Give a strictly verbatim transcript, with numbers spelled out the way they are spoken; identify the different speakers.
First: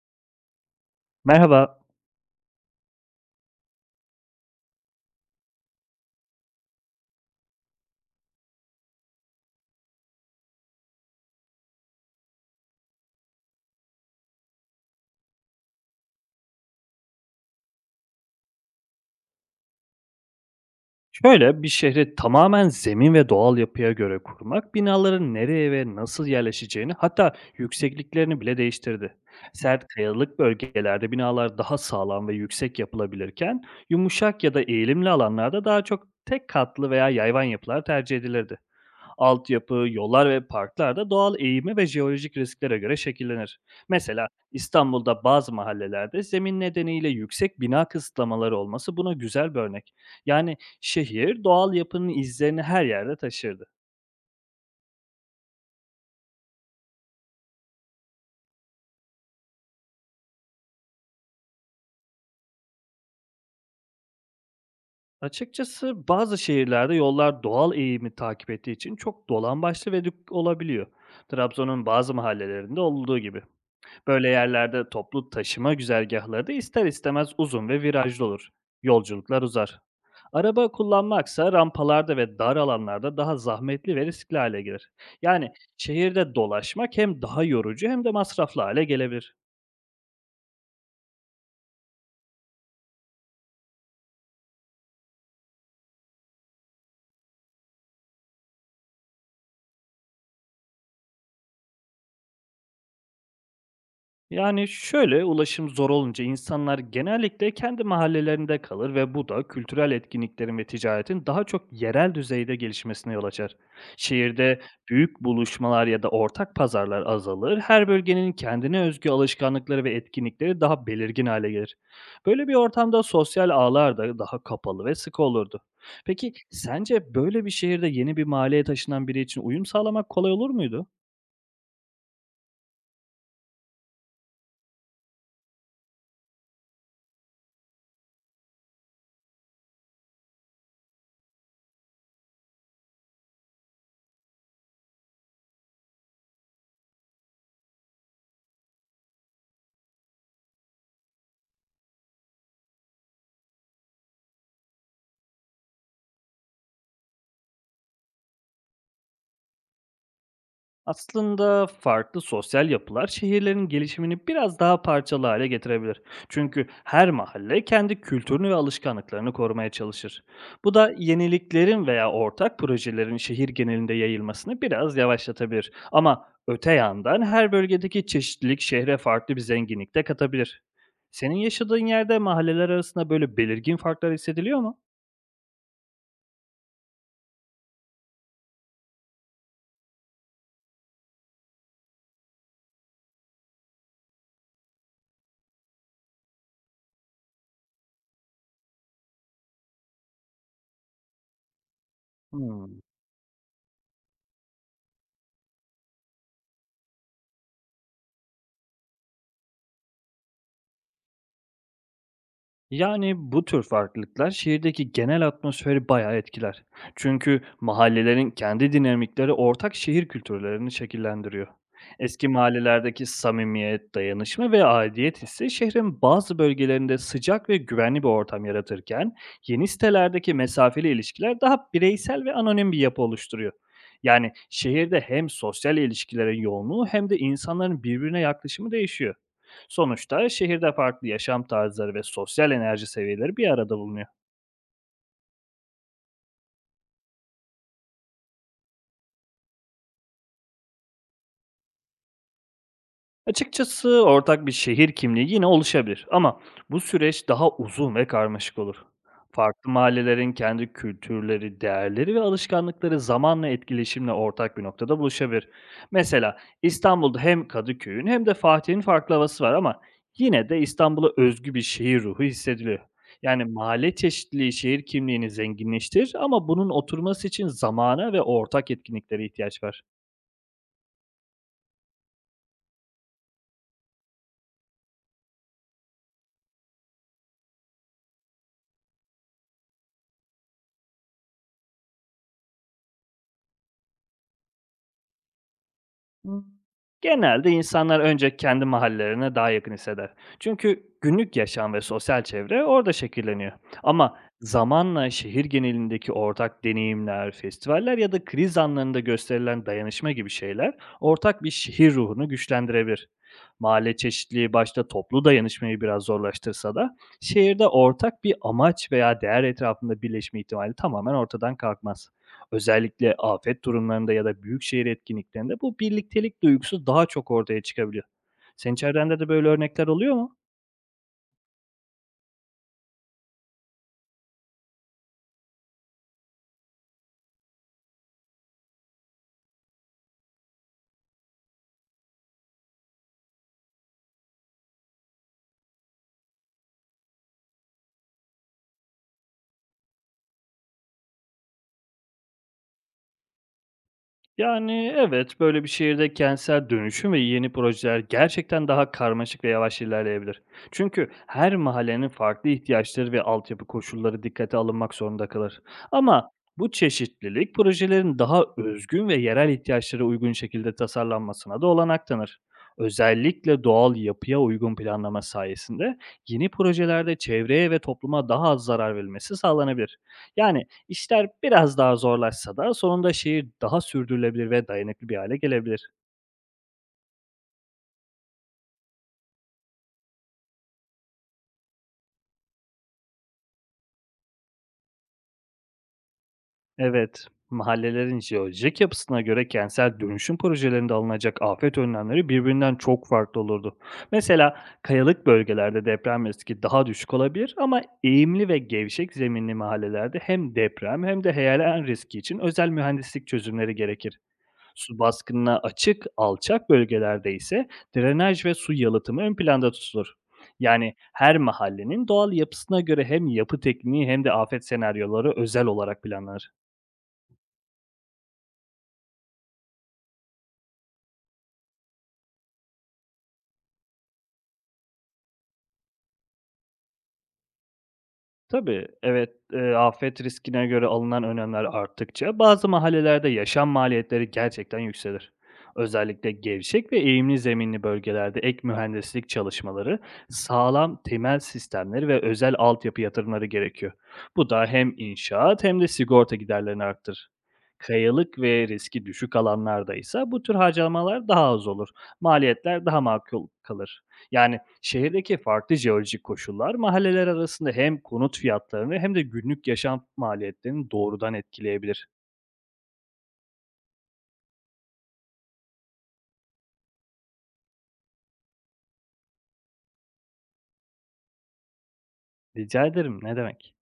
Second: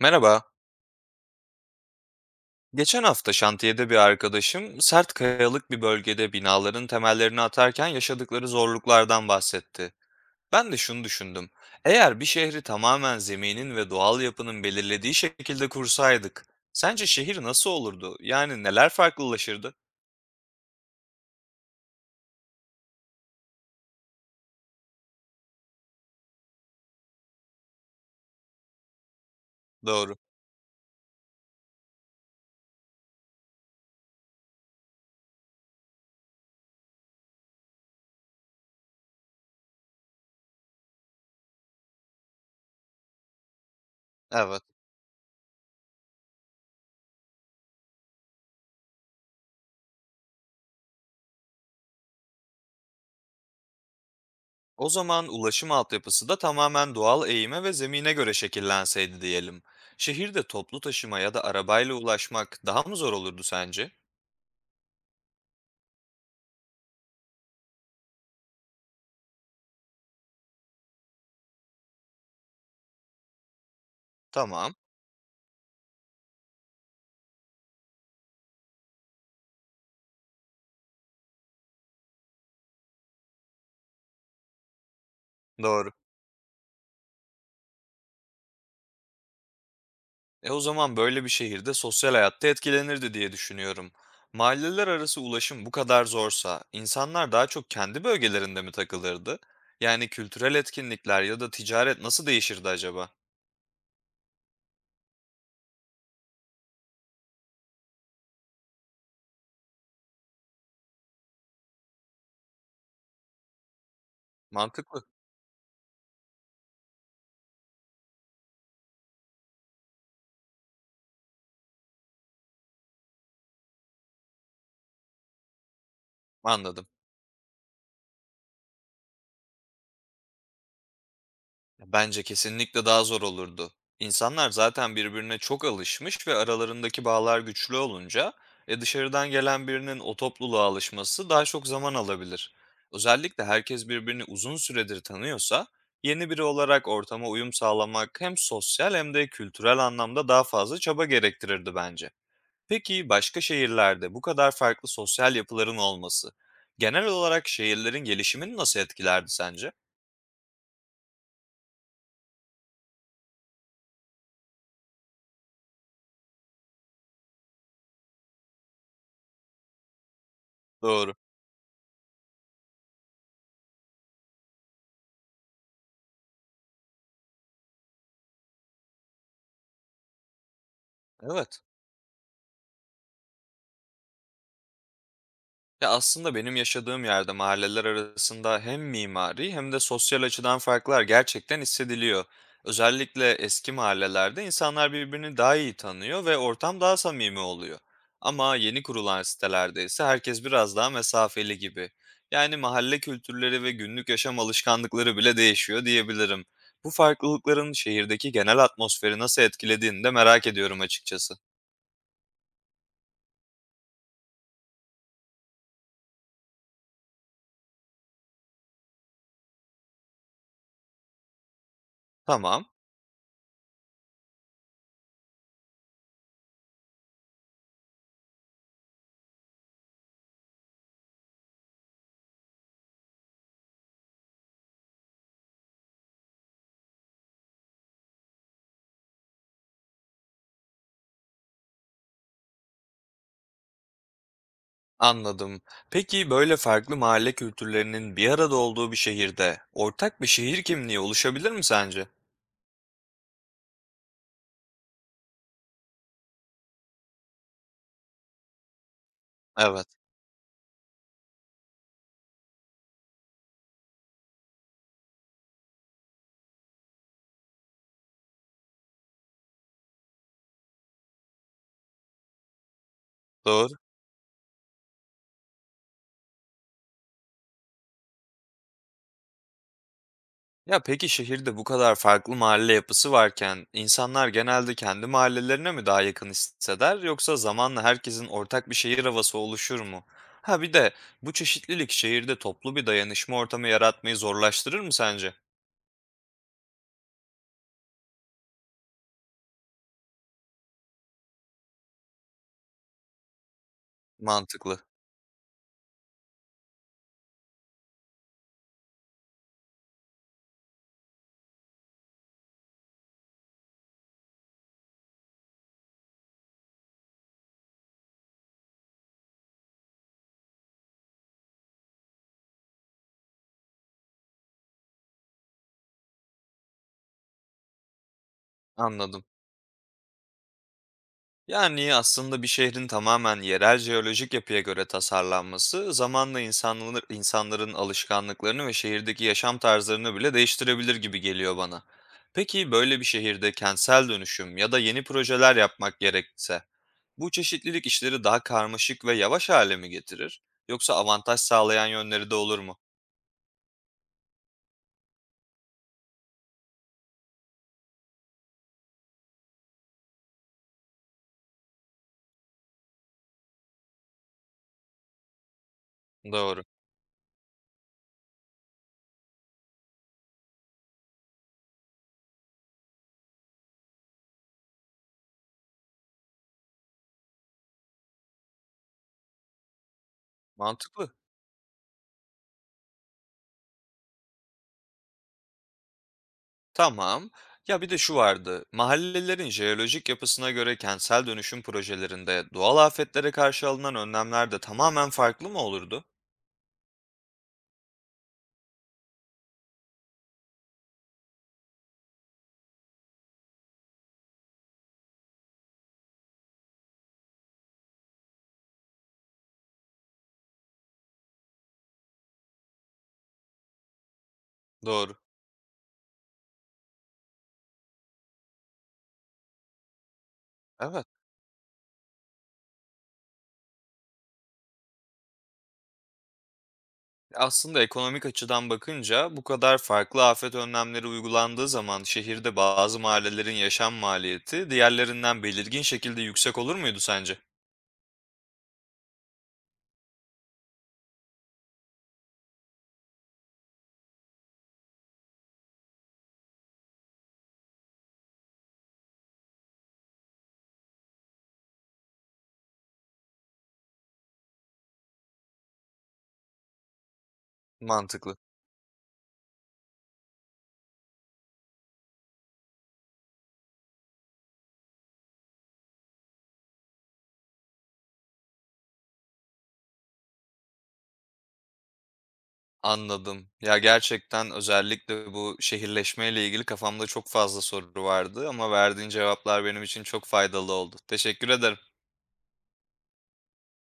Speaker 1: Merhaba.
Speaker 2: Merhaba.
Speaker 1: Geçen hafta şantiyede bir arkadaşım sert kayalık bir bölgede binaların temellerini atarken yaşadıkları zorluklardan bahsetti. Ben de şunu düşündüm. Eğer bir şehri tamamen zeminin ve doğal yapının belirlediği şekilde kursaydık, sence şehir nasıl olurdu? Yani neler farklılaşırdı?
Speaker 2: Şöyle bir şehri tamamen zemin ve doğal yapıya göre kurmak binaların nereye ve nasıl yerleşeceğini, hatta yüksekliklerini bile değiştirdi. Sert
Speaker 1: Doğru.
Speaker 2: kayalık bölgelerde binalar daha sağlam ve yüksek yapılabilirken, yumuşak ya da eğilimli alanlarda daha çok tek katlı veya yayvan yapılar tercih edilirdi. Altyapı, yollar ve parklar da doğal eğimi ve jeolojik risklere göre şekillenir. Mesela
Speaker 1: Evet.
Speaker 2: İstanbul'da bazı mahallelerde zemin nedeniyle yüksek bina kısıtlamaları olması buna güzel bir örnek. Yani şehir doğal yapının izlerini her yerde taşırdı.
Speaker 1: O zaman ulaşım altyapısı da tamamen doğal eğime ve zemine göre şekillenseydi diyelim. Şehirde toplu taşıma ya da arabayla ulaşmak daha mı zor olurdu sence?
Speaker 2: Açıkçası bazı şehirlerde yollar doğal eğimi takip ettiği için çok dolambaçlı ve dük olabiliyor. Trabzon'un bazı mahallelerinde olduğu gibi. Böyle
Speaker 1: Tamam.
Speaker 2: yerlerde toplu taşıma güzergahları da ister istemez uzun ve virajlı olur. Yolculuklar uzar. Araba kullanmaksa rampalarda ve dar alanlarda daha zahmetli ve riskli hale gelir. Yani
Speaker 1: Doğru.
Speaker 2: şehirde dolaşmak hem daha yorucu hem de masraflı hale gelebilir.
Speaker 1: E o zaman böyle bir şehirde sosyal hayatta etkilenirdi diye düşünüyorum. Mahalleler arası ulaşım bu kadar zorsa insanlar daha çok kendi bölgelerinde mi takılırdı? Yani kültürel etkinlikler ya da ticaret nasıl değişirdi acaba?
Speaker 2: Yani şöyle, ulaşım zor olunca insanlar genellikle kendi mahallelerinde kalır ve bu da kültürel etkinliklerin ve ticaretin daha çok yerel düzeyde gelişmesine yol açar. Şehirde
Speaker 1: Mantıklı.
Speaker 2: büyük buluşmalar ya da ortak pazarlar azalır, her bölgenin kendine özgü alışkanlıkları ve etkinlikleri daha belirgin hale gelir. Böyle bir ortamda sosyal ağlar da daha kapalı ve sıkı olurdu. Peki
Speaker 1: Anladım.
Speaker 2: sence böyle bir şehirde yeni bir mahalleye taşınan biri için uyum sağlamak kolay olur muydu?
Speaker 1: Bence kesinlikle daha zor olurdu. İnsanlar zaten birbirine çok alışmış ve aralarındaki bağlar güçlü olunca e, dışarıdan gelen birinin o topluluğa alışması daha çok zaman alabilir. Özellikle herkes birbirini uzun süredir tanıyorsa yeni biri olarak ortama uyum sağlamak hem sosyal hem de kültürel anlamda daha fazla çaba gerektirirdi bence. Peki başka şehirlerde bu kadar farklı sosyal yapıların olması genel olarak şehirlerin gelişimini nasıl etkilerdi sence?
Speaker 2: Aslında farklı sosyal yapılar şehirlerin gelişimini biraz daha parçalı hale getirebilir. Çünkü her mahalle kendi kültürünü ve alışkanlıklarını korumaya çalışır. Bu da
Speaker 1: Doğru.
Speaker 2: yeniliklerin veya ortak projelerin şehir genelinde yayılmasını biraz yavaşlatabilir. Ama öte yandan her bölgedeki çeşitlilik şehre farklı bir zenginlik de katabilir. Senin
Speaker 1: Evet.
Speaker 2: yaşadığın yerde mahalleler arasında böyle belirgin farklar hissediliyor mu?
Speaker 1: Ya, aslında benim yaşadığım yerde mahalleler arasında hem mimari hem de sosyal açıdan farklar gerçekten hissediliyor. Özellikle eski mahallelerde insanlar birbirini daha iyi tanıyor ve ortam daha samimi oluyor. Ama yeni kurulan sitelerde ise herkes biraz daha mesafeli gibi. Yani
Speaker 2: Hmm.
Speaker 1: mahalle kültürleri ve günlük yaşam alışkanlıkları bile değişiyor diyebilirim. Bu farklılıkların şehirdeki genel atmosferi nasıl etkilediğini de merak ediyorum açıkçası.
Speaker 2: Yani bu tür farklılıklar şehirdeki genel atmosferi bayağı etkiler. Çünkü mahallelerin kendi dinamikleri ortak şehir kültürlerini şekillendiriyor. Eski
Speaker 1: Tamam.
Speaker 2: mahallelerdeki samimiyet, dayanışma ve aidiyet hissi şehrin bazı bölgelerinde sıcak ve güvenli bir ortam yaratırken, yeni sitelerdeki mesafeli ilişkiler daha bireysel ve anonim bir yapı oluşturuyor. Yani şehirde hem sosyal ilişkilerin yoğunluğu hem de insanların birbirine yaklaşımı değişiyor. Sonuçta şehirde farklı yaşam tarzları ve sosyal enerji seviyeleri bir arada bulunuyor.
Speaker 1: Anladım. Peki böyle farklı mahalle kültürlerinin bir arada olduğu bir şehirde ortak bir şehir kimliği oluşabilir mi sence?
Speaker 2: Açıkçası ortak bir şehir kimliği yine oluşabilir, ama bu süreç daha uzun ve karmaşık olur. Farklı
Speaker 1: Evet,
Speaker 2: mahallelerin kendi kültürleri, değerleri ve alışkanlıkları zamanla etkileşimle ortak bir noktada buluşabilir. Mesela İstanbul'da hem Kadıköy'ün hem de Fatih'in farklı havası var, ama yine de İstanbul'a özgü bir şehir ruhu hissediliyor. Yani
Speaker 1: doğru.
Speaker 2: mahalle çeşitliliği şehir kimliğini zenginleştirir, ama bunun oturması için zamana ve ortak etkinliklere ihtiyaç var.
Speaker 1: Ya peki şehirde bu kadar farklı mahalle yapısı varken insanlar genelde kendi mahallelerine mi daha yakın hisseder yoksa zamanla herkesin ortak bir şehir havası oluşur mu? Ha bir de bu çeşitlilik şehirde toplu bir dayanışma ortamı yaratmayı zorlaştırır mı sence?
Speaker 2: Imm, Genelde insanlar önce kendi mahallelerine daha yakın hisseder. Çünkü günlük yaşam ve sosyal çevre orada şekilleniyor. Ama
Speaker 1: Mantıklı.
Speaker 2: zamanla şehir genelindeki ortak deneyimler, festivaller ya da kriz anlarında gösterilen dayanışma gibi şeyler ortak bir şehir ruhunu güçlendirebilir. Mahalle çeşitliliği başta toplu dayanışmayı biraz zorlaştırsa da şehirde ortak bir amaç veya değer etrafında birleşme ihtimali tamamen ortadan kalkmaz. Özellikle afet durumlarında ya da büyük şehir etkinliklerinde bu birliktelik duygusu daha çok ortaya çıkabiliyor. Senin çevrende
Speaker 1: Anladım.
Speaker 2: de böyle örnekler oluyor mu?
Speaker 1: Yani aslında bir şehrin tamamen yerel jeolojik yapıya göre tasarlanması zamanla insanlar, insanların alışkanlıklarını ve şehirdeki yaşam tarzlarını bile değiştirebilir gibi geliyor bana. Peki böyle bir şehirde kentsel dönüşüm ya da yeni projeler yapmak gerekse bu çeşitlilik işleri daha karmaşık ve yavaş hale mi getirir? Yoksa avantaj sağlayan yönleri de olur mu?
Speaker 2: Yani, evet, böyle bir şehirde kentsel dönüşüm ve yeni projeler gerçekten daha karmaşık ve yavaş ilerleyebilir. Çünkü her mahallenin farklı ihtiyaçları ve altyapı koşulları dikkate alınmak zorunda kalır. Ama
Speaker 1: Doğru.
Speaker 2: bu çeşitlilik projelerin daha özgün ve yerel ihtiyaçlara uygun şekilde tasarlanmasına da olanak tanır. Özellikle doğal yapıya uygun planlama sayesinde yeni projelerde çevreye ve topluma daha az zarar verilmesi sağlanabilir. Yani
Speaker 1: Mantıklı.
Speaker 2: İşler biraz daha zorlaşsa da sonunda şehir daha sürdürülebilir ve dayanıklı bir hale gelebilir.
Speaker 1: Tamam. Ya bir de şu vardı. Mahallelerin jeolojik yapısına göre kentsel dönüşüm projelerinde doğal afetlere karşı alınan önlemler de tamamen farklı mı olurdu?
Speaker 2: Evet, mahallelerin jeolojik yapısına göre kentsel dönüşüm projelerinde alınacak afet önlemleri birbirinden çok farklı olurdu. Mesela kayalık bölgelerde deprem riski daha düşük olabilir, ama eğimli ve gevşek zeminli mahallelerde hem deprem hem de heyelan riski için özel mühendislik çözümleri gerekir. Su
Speaker 1: Doğru.
Speaker 2: baskınına açık, alçak bölgelerde ise drenaj ve su yalıtımı ön planda tutulur. Yani
Speaker 1: Evet.
Speaker 2: her mahallenin doğal yapısına göre hem yapı tekniği hem de afet senaryoları özel olarak planlanır.
Speaker 1: Aslında ekonomik açıdan bakınca bu kadar farklı afet önlemleri uygulandığı zaman şehirde bazı mahallelerin yaşam maliyeti diğerlerinden belirgin şekilde yüksek olur muydu sence?
Speaker 2: Tabii, evet, eee, afet riskine göre alınan önlemler arttıkça bazı mahallelerde yaşam maliyetleri gerçekten yükselir. Özellikle gevşek ve eğimli zeminli bölgelerde ek mühendislik çalışmaları, sağlam temel sistemleri ve özel altyapı yatırımları gerekiyor. Bu da hem inşaat hem de sigorta giderlerini arttırır.
Speaker 1: Mantıklı.
Speaker 2: Kayalık ve riski düşük alanlardaysa bu tür harcamalar daha az olur. Maliyetler daha makul kalır. Yani şehirdeki farklı jeolojik koşullar mahalleler arasında hem konut fiyatlarını hem de günlük yaşam maliyetlerini doğrudan etkileyebilir.
Speaker 1: Anladım. Ya, gerçekten özellikle bu şehirleşmeyle ilgili kafamda çok fazla soru vardı ama verdiğin cevaplar benim için çok faydalı oldu. Teşekkür ederim.
Speaker 2: Rica ederim, ne demek.